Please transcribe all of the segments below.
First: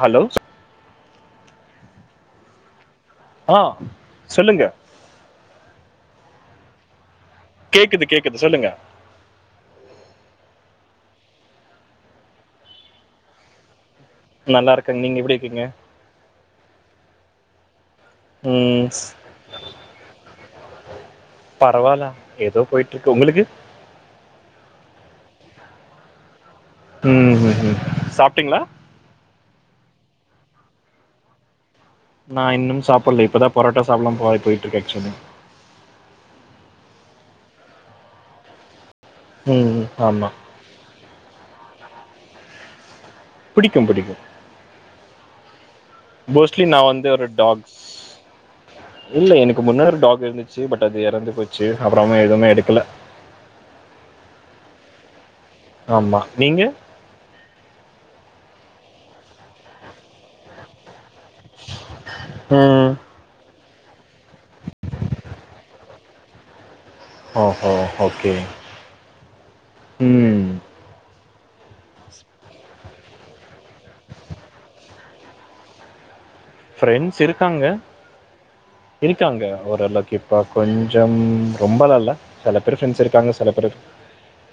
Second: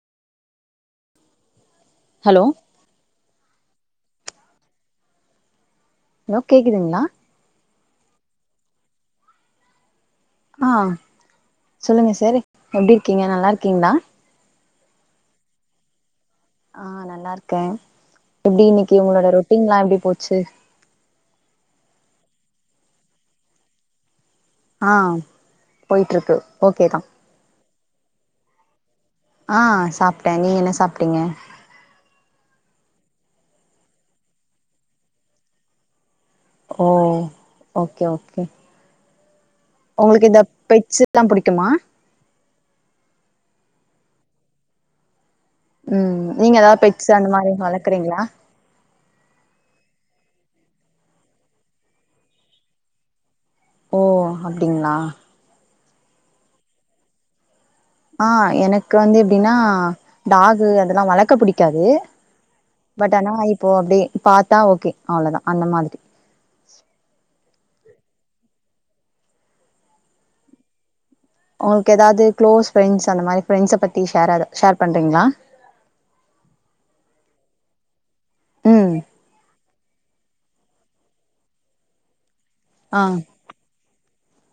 Hello hello hello சொல்லுங்க hello கேக்குதுங்ளா கேக்குது கேக்குது சொல்லுங்க ஆ சொல்லுங்க சார் எப்டி இருக்கீங்க நல்லா இருக்கீங்ளா நல்லா இருக்கேங்க நீங்க எப்டி இருக்கீங்க ஆ நல்லா இருக்கே எப்டி ம் இன்னைக்கு உங்களோட ரொட்டீன்லா எப்டி போச்சு பரவால ஏதோ போயிட்டு இருக்கு ஒங்களுக்கு ஆ போயிட்ருக்கு ஓகே தா உ உ உ சாப்ட்டீங்களா ஆ சாப்ட்டே நீ என்ன சாப்ட்டீங்க நா இன்னு சாப்பில்ல இப்பதா பரோட்டா சாப்பில்லானு போ போயிட்ருக்கே ஆக்சுவலி ஓ ஓகே ஓகே ம் ஆமா உங்களுக்கு இந்த பெட்சு லா பிடிக்குமா ஆ பிடிக்கு உ நீங்க ஏதாது வந்து பெட்சு ஒரு அந்த மாரி டாக்ஸ் வளக்குறீங்களா இல்ல எனக்கு முன்னரு டாக் இருந்துச்சு பட் அது எறந்து போச்சு அப்புறமா எதுவுமே எடுக்கல ஓ அப்டிங்களா ஆமா நீங்க ஆ எனக்கு வந்து எப்டின்னா டாகு அதெல்லா வளக் க்க பிடிக்காது ம் பட் ஆனா இ ஓ அப்டியே பாத்தா ஓகே அவ்ளதா அந்த மாதிரி ஓகே ஓகே உ உங்களுக்கு ஏதாது க்ளோஸ் ப்ரெண்ட்ஸ் அந்த மாரி பிரெண்ட்ஸ பத்தி ஷேராத ஷேர் பண்றீங்களா ஃப்ரெண்ட்ஸ் இருக்காங்க ம் இருக்காங்க ஒரு அலக் இப்போ கொஞ்சம் ரொம்பலா இல்ல சில பேர் ஆ ஃப்ரெண்ட்ஸ் இருக்காங்க சில பேரு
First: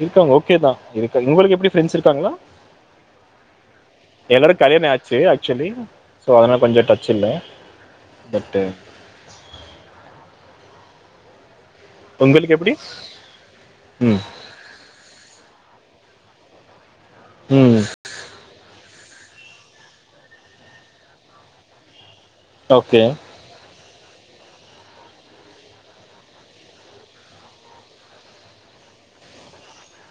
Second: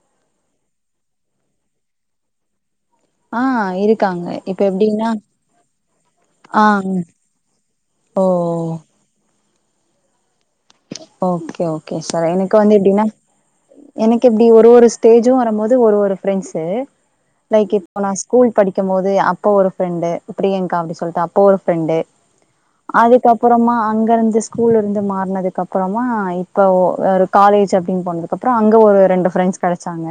இருக்காங்க ஓகேதா இருக்கா உங்களுக்கு எப்டி ஃப்ரெண்ட்ஸ் இருக்காங்களா ஆ இருக்காங்க இப்ப எல்லோர்கு கல்யாணோ எப்டின்னா ஆச்சு ஆக்சுவலி சோ அதனால ஆ கொஞ்சோ டச் சின்ன ஓ தட்டு ஓகே ஓகே [unintelligible] சார் எனக்கு உங்களுக்கு எப்படி வந்து எப்டின்னா ம் எனக்கு எப்டி ஒரு ஒரு ஸ்டேஜு வரும்போது ஒரு ஒரு ப்ரெண்ஸ்சு லைக் ம் இப்போ நா ஸ்கூல் படிக்கும் போது அப்ப ஒரு ஃப்ரெண்டு பிரியங்கா அப்டி சொல்லிட்டு அப்ப ஒரு ஃப்ரெண்டு ஓகே அதுக்கப்பறமா அங்க இருந்து ஸ்கூல் இருந்து மாறனது அப்பறமா இப்ப ஒரு காலேஜ் அப்டின்னு போனதுக்கு அப்புறோ அங்க ஒரு ரெண்டு ஃப்ரெண்ட்ஸ் கெடைச்சாங்க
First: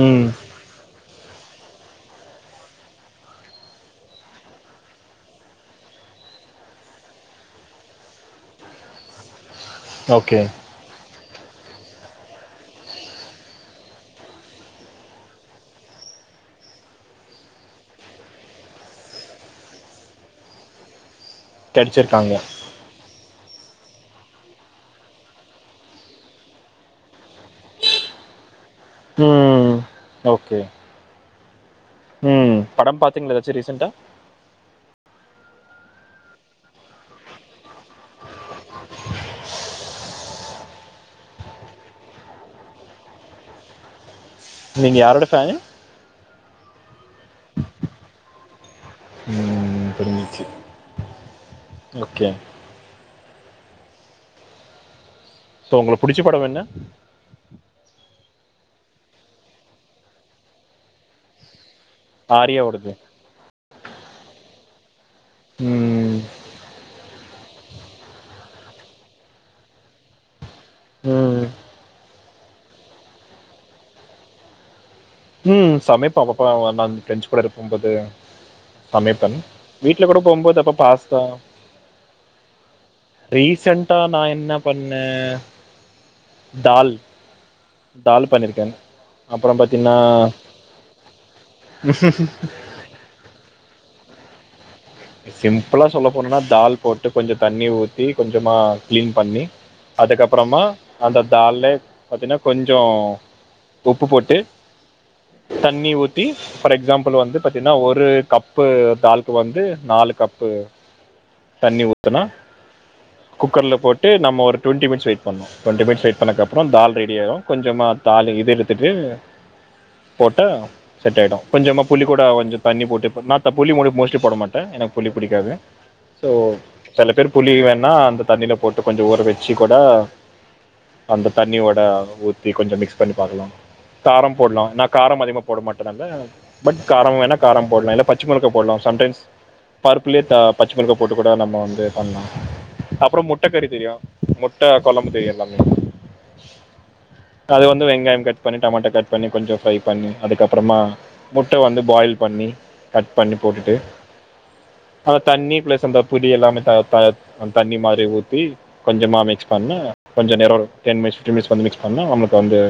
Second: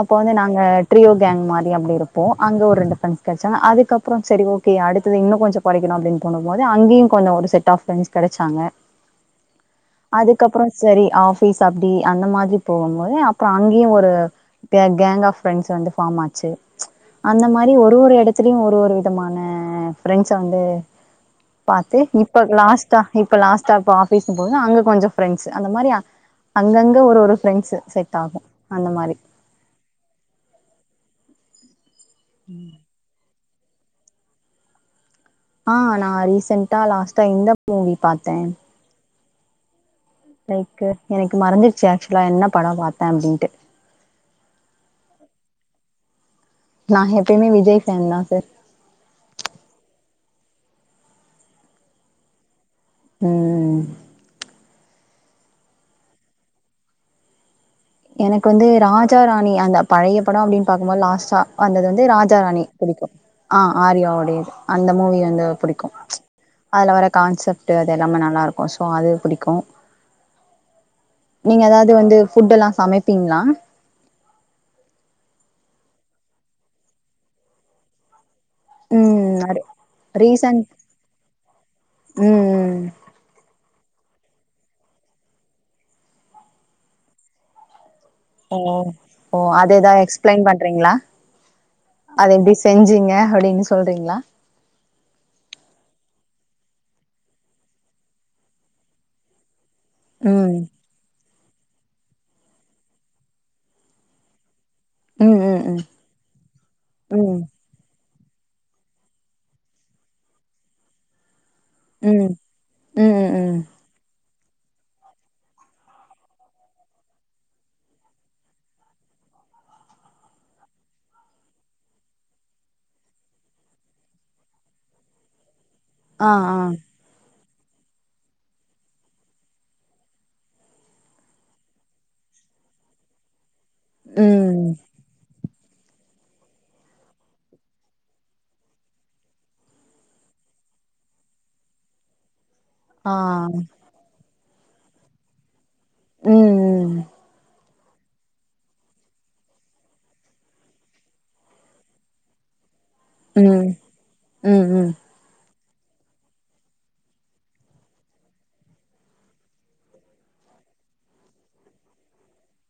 அப்ப ம் வந்து நாங்க ட்ரியோ கேங்க் மாரி அப்டி இருப்போ அங்க ஒரு ரெண்டு ப்ரண்ட்ஸ் கெடைச்சாங்க அதுக்கப்பறெ சரி ஓகே அடுத்தது இன்னு கொஞ்சோ கொறைக்கணு அப்டின்னு போகும்போது அங்கேயு கொஞ்ச ஒரு செட் ஆஃப் ப்ரண்ட்ஸ் கெடைச்சாங்க ஓகே அதுக்கப்புறோ சேரி ஆஃப் பீஸ் அப்டி அந்த மாரி போகும் போது அப்புறோ அங்கியு ஒரு கேங்க் ஆஃப் ஃப்ரெண்ட்ஸ் வந்து பார்ம் ஆச்சு அந்த மாரி ஒரு ஒரு எடத்துலயு ஒரு ஒரு விதமான ஃப்ரெண்ட்ஸ் வந்து பாத்து கிடைச்சிருக்காங்க இப்ப லாஸ்டா இப் இப்ப லாஸ்டா பா பேசும் போது அங்க கொஞ்சோ ஃப்ரெண்ட்ஸ் அந்த மாரி அங்கங்க ஒரு ஒரு ஃப்ரெண்ட்ஸ் செட் ஆகு அந்த மாரி ம் ஓகே ம் படம் பாத்தீங்களே எதாச்சு ரீசன்ட்டா ஆ நா ரீசன்டா லாஸ்ட்டா இந்த மூவி பாத்த லைக்கு எனக்கு மறந்துருச்சு ஏக்சுவலா என்ன படம் பாத்த அப்டின்ட்டு நீங்க யாரோட ஃபேனு நா எப்பயுமே விஜய் ஃபேனுதா சார் ம் புரிஞ்சிச்சு ஓகே ம்ம்ம் சோ உங்களுக்கு புடுச்ச படம் என்ன எனக்கு வந்து ராஜா ராணி அந்த பழைய படோ அப்டின் பாக்கும் போது லாஸ்ட்டா வந்தது வந்து ராஜா ராணி ஆரியாவோடது புடிக்கு ஆ ஆர்யா வோட ஆரியாது அந்த மூவியு வந்து புடிக்கு ம் அதுல வரது கான்செப்ட்டு அது எல்லாமே நல்லாருக்கு சோ அது புடிக்கு ம் நீங்க ஏதாவது து வந்து ஃபுட் எல்லா சமைப்பீங்களா ம் சமைப்போ அப்பப்போ நா ஃப்ரெண்ட்ஸ் கூட இருக்கும் போது ம் சமைப்பன் நெறை வீட்ல கூட போகும் போது ரீசன்ட் அப்பப்ப பாஸ்தா ம் ம் ரீசன்ட் ட்டா நா என்ன பண்ண தால் தால் ஓ பண்ணியிருக்கேன். ஓ அப்புறம் அதேதா பார்த்தீங்கன்னா, எக்ஸ்பிளைன் பண்றீங்களா அது எப்டி செஞ்சீங்க அப்டின்னு சொல் சொல்றீங்களா சிம்பிளா சொல்ல போன்னுனா தால் போட்டு கொஞ்சோ தண்ணி ஊத்தி கொஞ்சமா கிளீன் பண்ணி ம் அதுக்கப்புறமா அந்த டால்லே பாத்தீங்கன்னா கொஞ்சோ உப்பு போட்டு ம் ம் ம் தண்ணி ஊத்தி பார் எக்ஸாம்பிள் வந்து ம் பாத்தீங்கன்னா ஒரு கப்பு டாலுக்கு வந்து நாலு கப்பு தண்ணி ஊத்துனா ம் ம் ம் ம் குக்கர்ல போட்டு நம்ம ஒர் ஒரு ரொவண்டி மினிட்ஸ் வெயிட் பண்ணு ரொவண்டி மினிட்ஸ் வெயிட் பண்ணதுக்கு அப்புறோ தால் ரெடி ஆயிரு கொஞ்சமா தால் இது எடுத்துட்டு போட்டா செட் ஆயிடு கொஞ்சமா புளி கூட கொஞ்சோ தண்ணி போட்டு பண்ணா [unintelligible] போட மாட் டா எனக்கு புளி புடிக்காது சோ ஆ ஆ சில பேரு புளி வேணா அந்த தண்ணில போட்டு கொஞ்சோ ஊற வெச்சு கூட அந்த தண்ணியோட ஊத்தி கொஞ்சோ மிக்ஸ் பண்ணி பாக்கலாமா காரம் போடுலா ம் நா காரம் அதிகமா போட மாட்ட நால்ல பட் காரம் வேணா காரம் போடலா இல்ல பச்சி மொளகா போடலா சம்டைம்ஸ் பருப்புலயே த பச்ச மொளகா போட்டு கூட நம்ம வந்து பண்லா ஆ அப்புறோ முட்ட கறி தெரியு முட் முட்ட கொழம்பு தெரியு எல்லாமே ம் ம் து வெங்காயம் கட் பண்ணி டோமேட்டோ கட் பண்ணி கொஞ்சோ ஃப்ரை பண்ணி அதுக்கப்புறமா முட்ட வந்து பாயில் பண்ணி கட் பண்ணி ம் போட்டுட்டு ம் ம் அந்த தண்ணி பிளஸ் அந்த புளி எல்லாமே த த தண்ணி மாரி ஊத்தி கொஞ்சமா மிக்ஸ் பண்ணா கொஞ்சோ நேரோ டென் மினிட்ஸ் டூ மினிட்ஸ் வந்து மிக் பண்ண நம்ளுக்கு வந்து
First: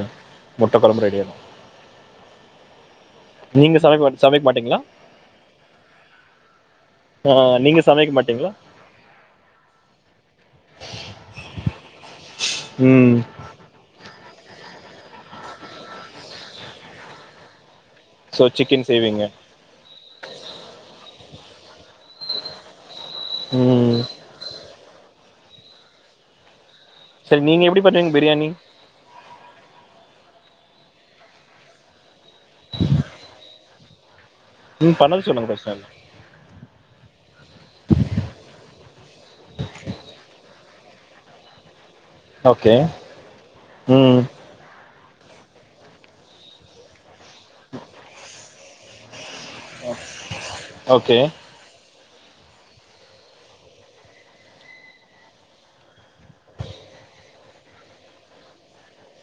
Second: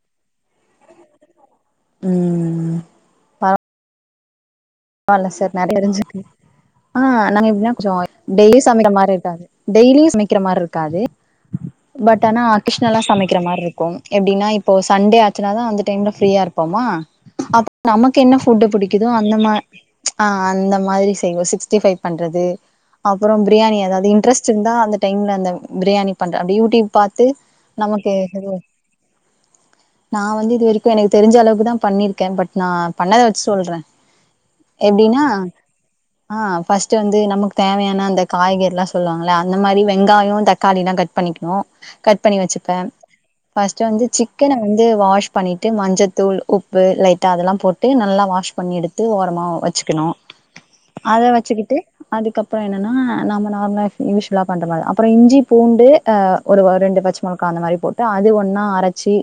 முட்ட கொழம்பு ரெடி ஆயிடு ம் நீங்க சமைக்க மாட் சமைக்க மாட் ஆல சார் நறைய எருஞ்சுருக்கு ஹ் நாங்க எப்டின்னா நீங்கள் கொஞ்சோ சமைக்க மாட்டீங்களா டெய்லியு சமைக்கிற மாரி இருக்காது டெய்லியு சமைக்கிற மாரி இருக்காது பட் ஆனா கிஷ்ணல்லா ம் சமைக்கிற மாரி இருக்குங் எப்டின்னா இப்போ சண்டே ஆச்சுனாதா அந்த டைம்ல ஃப்ரீயா இருப்போமா நமக்கு என்ன ஸோ ஃபுட்டு சிக்கன் புடிக்குதோ செய்வீங்க அந்த மா ஆ அந்த மாரிஸ் செய்வ சிக்ஸ்டி பைவ் பண்றது அப்புறோம் பிரியாணி ம் எதாவது இன்ட்ரெஸ்ட் இருந்தா அந்த டைம்ல அந்த பிரியாணி பண்ற அந்த அப்டி யூடியூப் பாத்து சரி நீங்கள் எப்படி நமக்கு பண்ணுவீங்க பிரியாணி ஒரு நா வந்து இதுவரைக் கு எனக்கு தெருஞ்ச அளவுக்கு தா பண்ணிருக்க பட் நா பண்ணத வெச்சு சொல்ற ம் எப்டின்னா பண்ணது சொல்லுங்கள் பிரச்சனை இல்லை ஆ ஃபஸ்ட்டு வந்து நமக்கு தேவையான அந்த காய்கறி எல்லா சொல்லுவாங்கள அந்த மாரி வெங்காயோ தக் காய்ல்லா கட் பண்ணிக்கணு கட் பண்ணி ஓகே வச்சுப்பே ஃபஸ்டு வந்து ம் சிக்கன வந்து வாஷ் மிக்ஸ் பண்ணிட்டு மஞ்சதூள் உப்பு லைட்டா அதுலா போட்டு நல்லா வாஷ் பண்ணி எடு த்து வா ஓரமா வெச்சுக்கணு ஓகே அத வெச்சுக்கிட்டு அதுக்கப்பறோ என்னன்னா நம்ம நார்மலா யூஸ்வலா பண்ற மாரி அப்பறோ இஞ்சி பூண்டு ஆ ஒரு ரெண்டு பச்ச மிளகா அந்த மாரி போட்டு அது ஒன்னா அரைச்சி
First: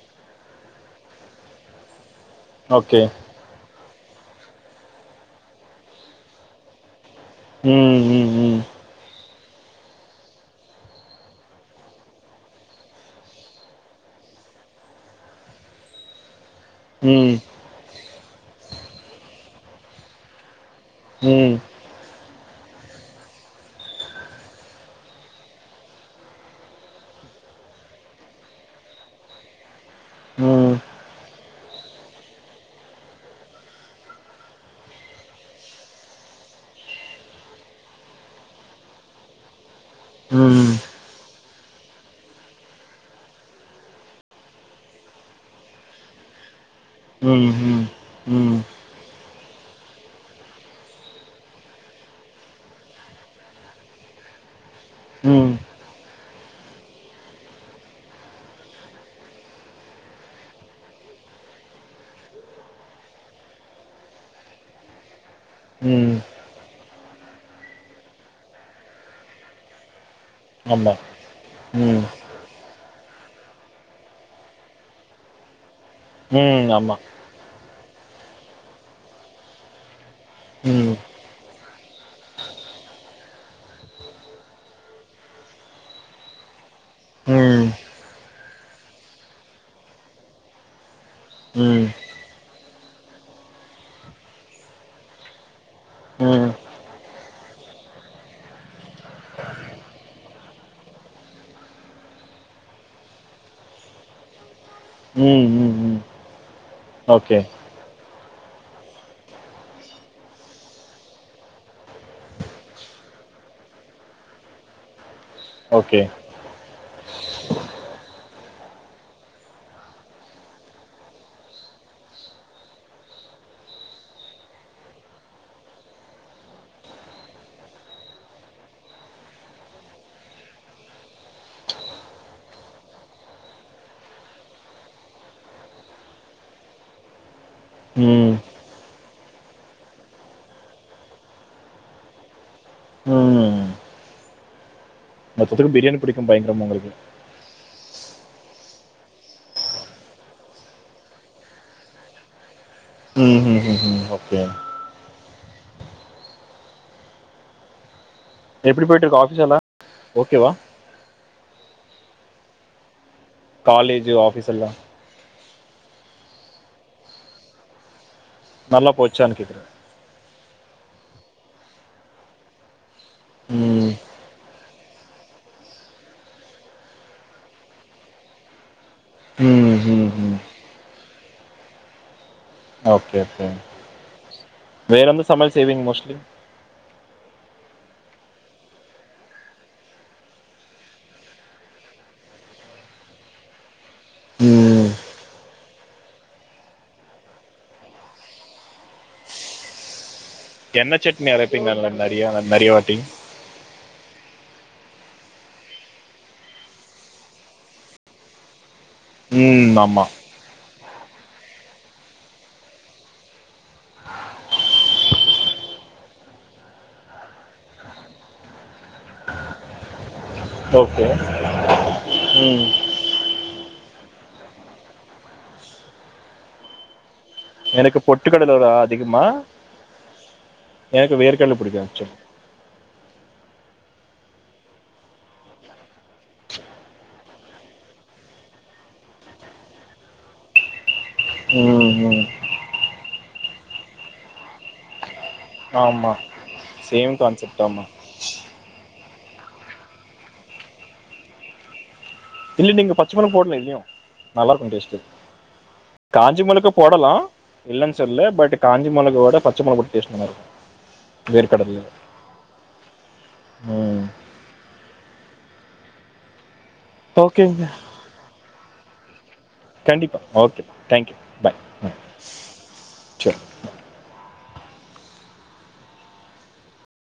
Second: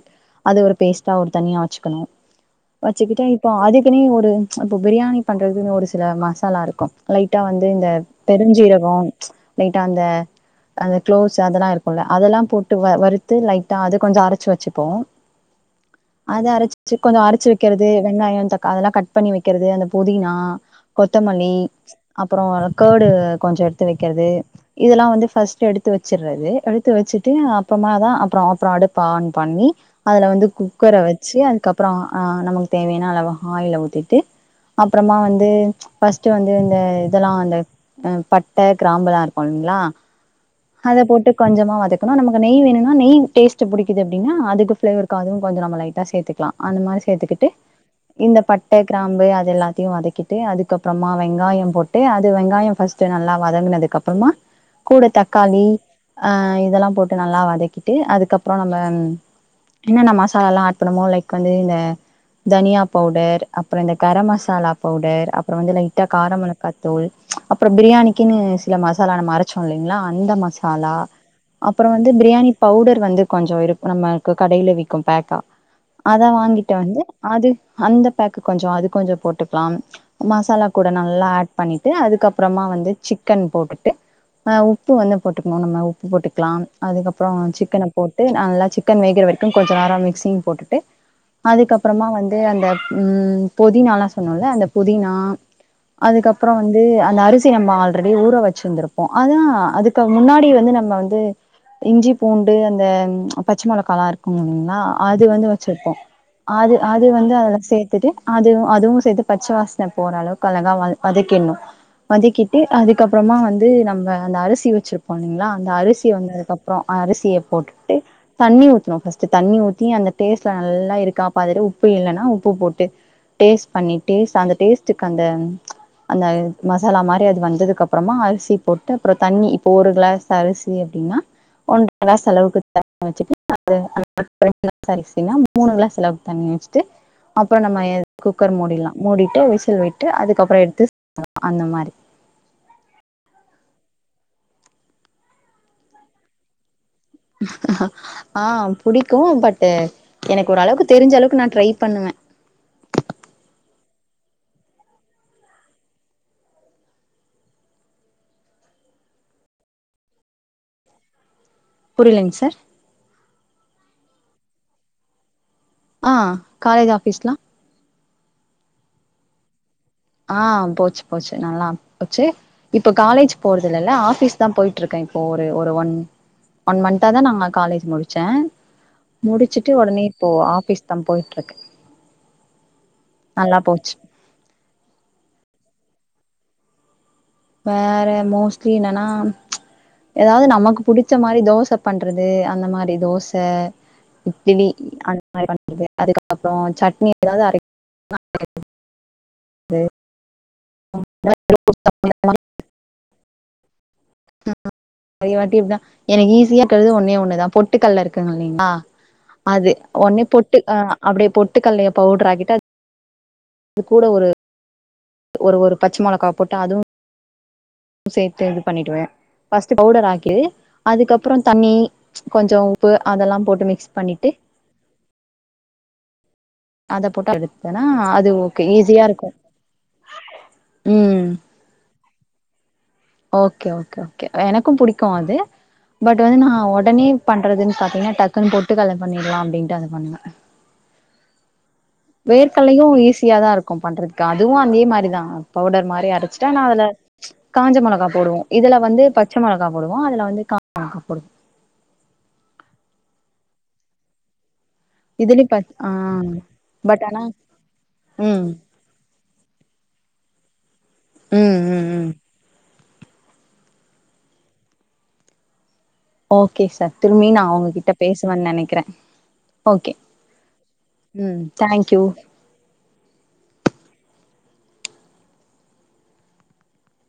அது ஒரு பேஸ்ட்டா ஒரு தனியா வச்சுக்கணு ஓகே வச்சுக்கிட்டே இப்போ ஆதி எத்தினி ஒரு அப்போ பிரியாணி பண்றதுனு ஒரு சில மசாலா இருக்கோ லைட்டா வந்து இந்த ம் ம் ம் பெருஞ்சீரகோ ச் லைட்டா அந்த அந்த க்ளோஸ் அதெல்லா இருக்கோல அதெல்லா போட்டு வறுத்து லைட்டா அது கொஞ்சோ அரச்சு வச்சுப்போ அத அர ச்சு கொஞ்சோ ம் அரச்சு வக்குறது வெங்காயோ தக் அதெல்லா க வக்கிறது அந்த புதினா ம் கொத்தமலி அப் அப்றோ க்கேடு கொஞ்சோ எடுத்து வெக்றது இதெல்லா வந்து ஃபஸ்ட்டு எடுத்து வச்டுறது எடுத்து வச்சுட்டு அப்றோமா தா அப்றோ அப்றோ அடுப்ப ஆன் பண்ணி அதுல வந்து ம் குக்கர வச்சி அதுக்கப்றோ ஆ நமக்கு தேவையான அளவு ஆயில ஊத்தி ட்டு அப்றமா வந்து ஃபஸ்ட்டு வந்து இந்த இதெல்லா அந்த பட்ட கிராம்பலா இருக்கோலைங்கலாய ம் ம் அத போட்டு கொஞ்சமா வதக்கணு நமக்கு நெய் வேணுனா நெய் டேஸ்ட்டு புடிக்குது அப்டினா அதுக்கு ஃபிளேவர்க்காகவு அதுவு கொஞ்சோ நம்ம லைட்டா சேத்துக்கலா அந்த மாரி சேத்துக்கிட்டு ம் இந்த ம் பட் ட கிராம்பு அதெல்லாத்தயு வதக்கிட்டு அதுக்கபப்றோமா வெங்காயோ போட்டு அது வெங்காயோ ஃபஸ்ட்டு நல்லா வதங்குனதுக்கு அப்றோமா கூட ம் தக்காளி ஆ இதெல்லா போட்டு நல்லா வதக்கிட்டு அதுக்கப்றோ நம்ம என்னன்ன மசாலாலா ஆட் பண்ணமோ லைக் வந்து இந்த தனியா பவுடர் அப்றோ இந்த கரம் மசாலா பவுடர் அப்றோ வந்து லைட்டா ம் கார மொளகாத்தூள் அப்றோ வந்து பிரியாணிக்குன்னு சில மசாலா நாம அரச்சோ இல்லைங்ளா இந்த ஆமா மசாலா அப்றோ ம் வந்து பிரியாணி பவுடர் வந்து கொஞ்சோ இரு நம்மக்கு கடையில விக்கு பேக்கா அத ம் வாங்கிட்டு ஆமா வந்து அது அந்த பேக்கு கொஞ்சோ அது கொஞ்சோ போட்டுக்கலா மசாலா கூட ம் நல்லா ஆட் பண்ணிட்டு அதுக்கப்புறமா வந்து சிக்கன் போட்டுட்டு ஆ உப்பு வந்து போட்டுக்கணு நம்ம உப்பு போட்டுக்கலா அதுக்கப்றோ ம் ம் சிக்கன போட்டு நல்லா சிக்கன் வேகுற வரக்கோ கொஞ்ச நேரோ மிக்சிங் போட்டுட்டு அதுக்கப்புறமா வந்து அந்த உ புதினாலா சொன்னோல அந்த புதினா ம் அதுக்கப்றோ ம் வந்து அந்த அரிசி நம்ம ஆல்ரெடி ஊற வச்சிந்திருப்போ அதா அதுக்கு முன்னாடி வந்து நம்ம வந்து இஞ்சி பூண்டு அந்த பச்ச மொளக்கால்லா இருக்கூ ஆ அது வந்து ம் வச்சிருப்போ ம் அது அது வந்து ஓகே அதுல ட்டு அதுவு அதுவு சேத்து பச்ச வாசன போற அளவுக்கு அழகா வதக்கிட்னோ வதக்கிட்டு அதுக்கப்புறமா வந்து நம்ம அந்த அரிசி வச்சிருக் போனீங்களா அந்த ஓகே அரிசி வந்ததுக்கப்றோ அரிசிய போட்டுட்டு தண்ணி ஊத்தனோ ஃபஸ்ட்டு தண்ணி ஊத்தி அந்த டேஸ்ட்லா நல்லா இருக்கா பாத்துட்டு உப்பு இல்லன்னா உப் பு போட்டு டேஸ்ட் பண்ணிட்டு அந்த டேஸ்டுக்கு அந்த அந்த மசாலா மாரி அது வந்ததுக்கு அப்றமா அரிசி போட்டு அப்றோ தண்ணி இப்போ ஒரு கிளாஸ் அரிசி அப்டின்னா ஒன்ற கிளாஸ் அளவுக்கு தண்ணி வச்சிட்டு [inaudible] ரெண்டு கிளாஸ் அரிசின்னா மூணு கிளாஸ் அளவுக்கு தண்ணி வச்சிட்டு அப்றோ நம்ம எ ம் குக்கர் மூடிலா மூடிட்டு விசில் விட்டு அதுக்கப்றோ எடுத்து [unintelligible] அந்த மாரி ம் மொத்தத்துக்கு பிரியாணி புடிக்கோ பயங்கரமா உங்களுக்கு ஆ புடிக்கோ பட் எனக்கு ஓரளவுக்கு தெரிஞ்ச அளவுக்கு நா ட்ரை பண்ணுவே உ உ உ உ ஓகே எப்டி போயிட்டு இருக்கு ஆஃபிஸ் எல்லா ஓகேவா புரியலங்க சார் காலேஜு ஆபீஸ் எல்லா ஆ காலேஜ் ஆபீஸ்லா நல்லா போச்சானு கேக்குறே ஆ போச்சு போச்சு நல்லா போச்சு இ ப்ப காலேஜ் ம் போறதுல்லல ஆபிஸ் தா போயி ட்ருக்க இப்ப ஒரு ஒன் மன்த்தா தா நா காலேஜ் முடிச்ச ம் முடிச்சிட்டு ஒடனே ம் இப்போ ம் ஆபீஸ் நா போயிட்டுருக்கே ஓகே-ஓகே வேற எந்த சமயல் செய்வீங்க மோஸ் ம் வேற மோஸ்ட்லி என்னன்னா ஏதாவது நமக்கு புடிச்ச மாரி தோச பண்றது அந்த மாரி தோச இட்டிலி ம் அந்த மாரி அதுக்கப்றோ சட்னி ஏதாவது அர அரைக்குறது என்ன சட்னி அரைப்பீங்க நெறய நெறய வாட்டி அதய வாட்டி அப்டிதா எனக்கு ஈஸியா இருக்குறது ஒன்னே ஒன்னுதா பொட்டுக்கல்ல இருக்குங்க இல்லைங்ளா அது ம் ஆமாம் உன்னே பொட்டு அ அப்டியே பொட்டு கல்லைய பவுடர் ஆக்கிட்டு அது கூட ஒரு ஒரு ஒரு பச்ச மிளகாய் போட்ட அதுவு சேத்து இ பண்ணிடுவே ஃபஸ்ட்டு பவுடர் ஆக்கி ஓகே அதுக்கப்றோ தண்ணி கொஞ்சோ ம் உப்பு அதெலா போட்டு மிக்ஸ் பண்ணிட்டு அதப் எனக்கு பொட்டுக்கடல விட அதிகமா இருக்கு எனக்கு ம் வேர்கடல பிடிக்கு சிஸ்டர் ஓகே ஓகே ஓகே எனக்கு பிடிக்கு அது பட் வந்து நா ஒடனே பண்றதுன்னு பாத்தீங்னா டக்குன்னு பொட்டுகடல பண்ணிடலா அப்டின்ட்டு அத பண்ணே ம் ம் வேர்கல்லையு ஈஸி ஈஸியாதா இருக்கு பண்றதுக்கு அதுவு அதே மாரி தா பவுடர் மாரி ஆமாம் அரச்சிட்டு நா அதுல சேம் கான்செப்ட் காஞ்ச ஆமாம் மெளக போடுவோ இதுல வந்து பச்ச மெளகா போடுவோ அதுல வந்து காஞ்ச மெளகா போடுவோ நீங்க பச்சமெளகா போடலா இல்லயா நல்லாருக்கு டேஸ்ட்டு இதுலயு பச் ஆ காஞ்ச மொளகா பட் போடலா ஆனா இல்லேனு சொல்லல ம் பட் காஞ்ச மிளகோட பச்ச மொளக டேஸ்ட்டு நல்ல இருக்கு ம் வேர்க்கடலையு ம் ம் ம் ஆஃப் ஒகே சார் திரும்பி நா ஓகேங்க உங்ககிட்ட பேசுவன் நெனைக்கிற கண்டிப்பா ஓகே தேங்க்யூ ம் பாய் ம் தேங்க்யூ செர்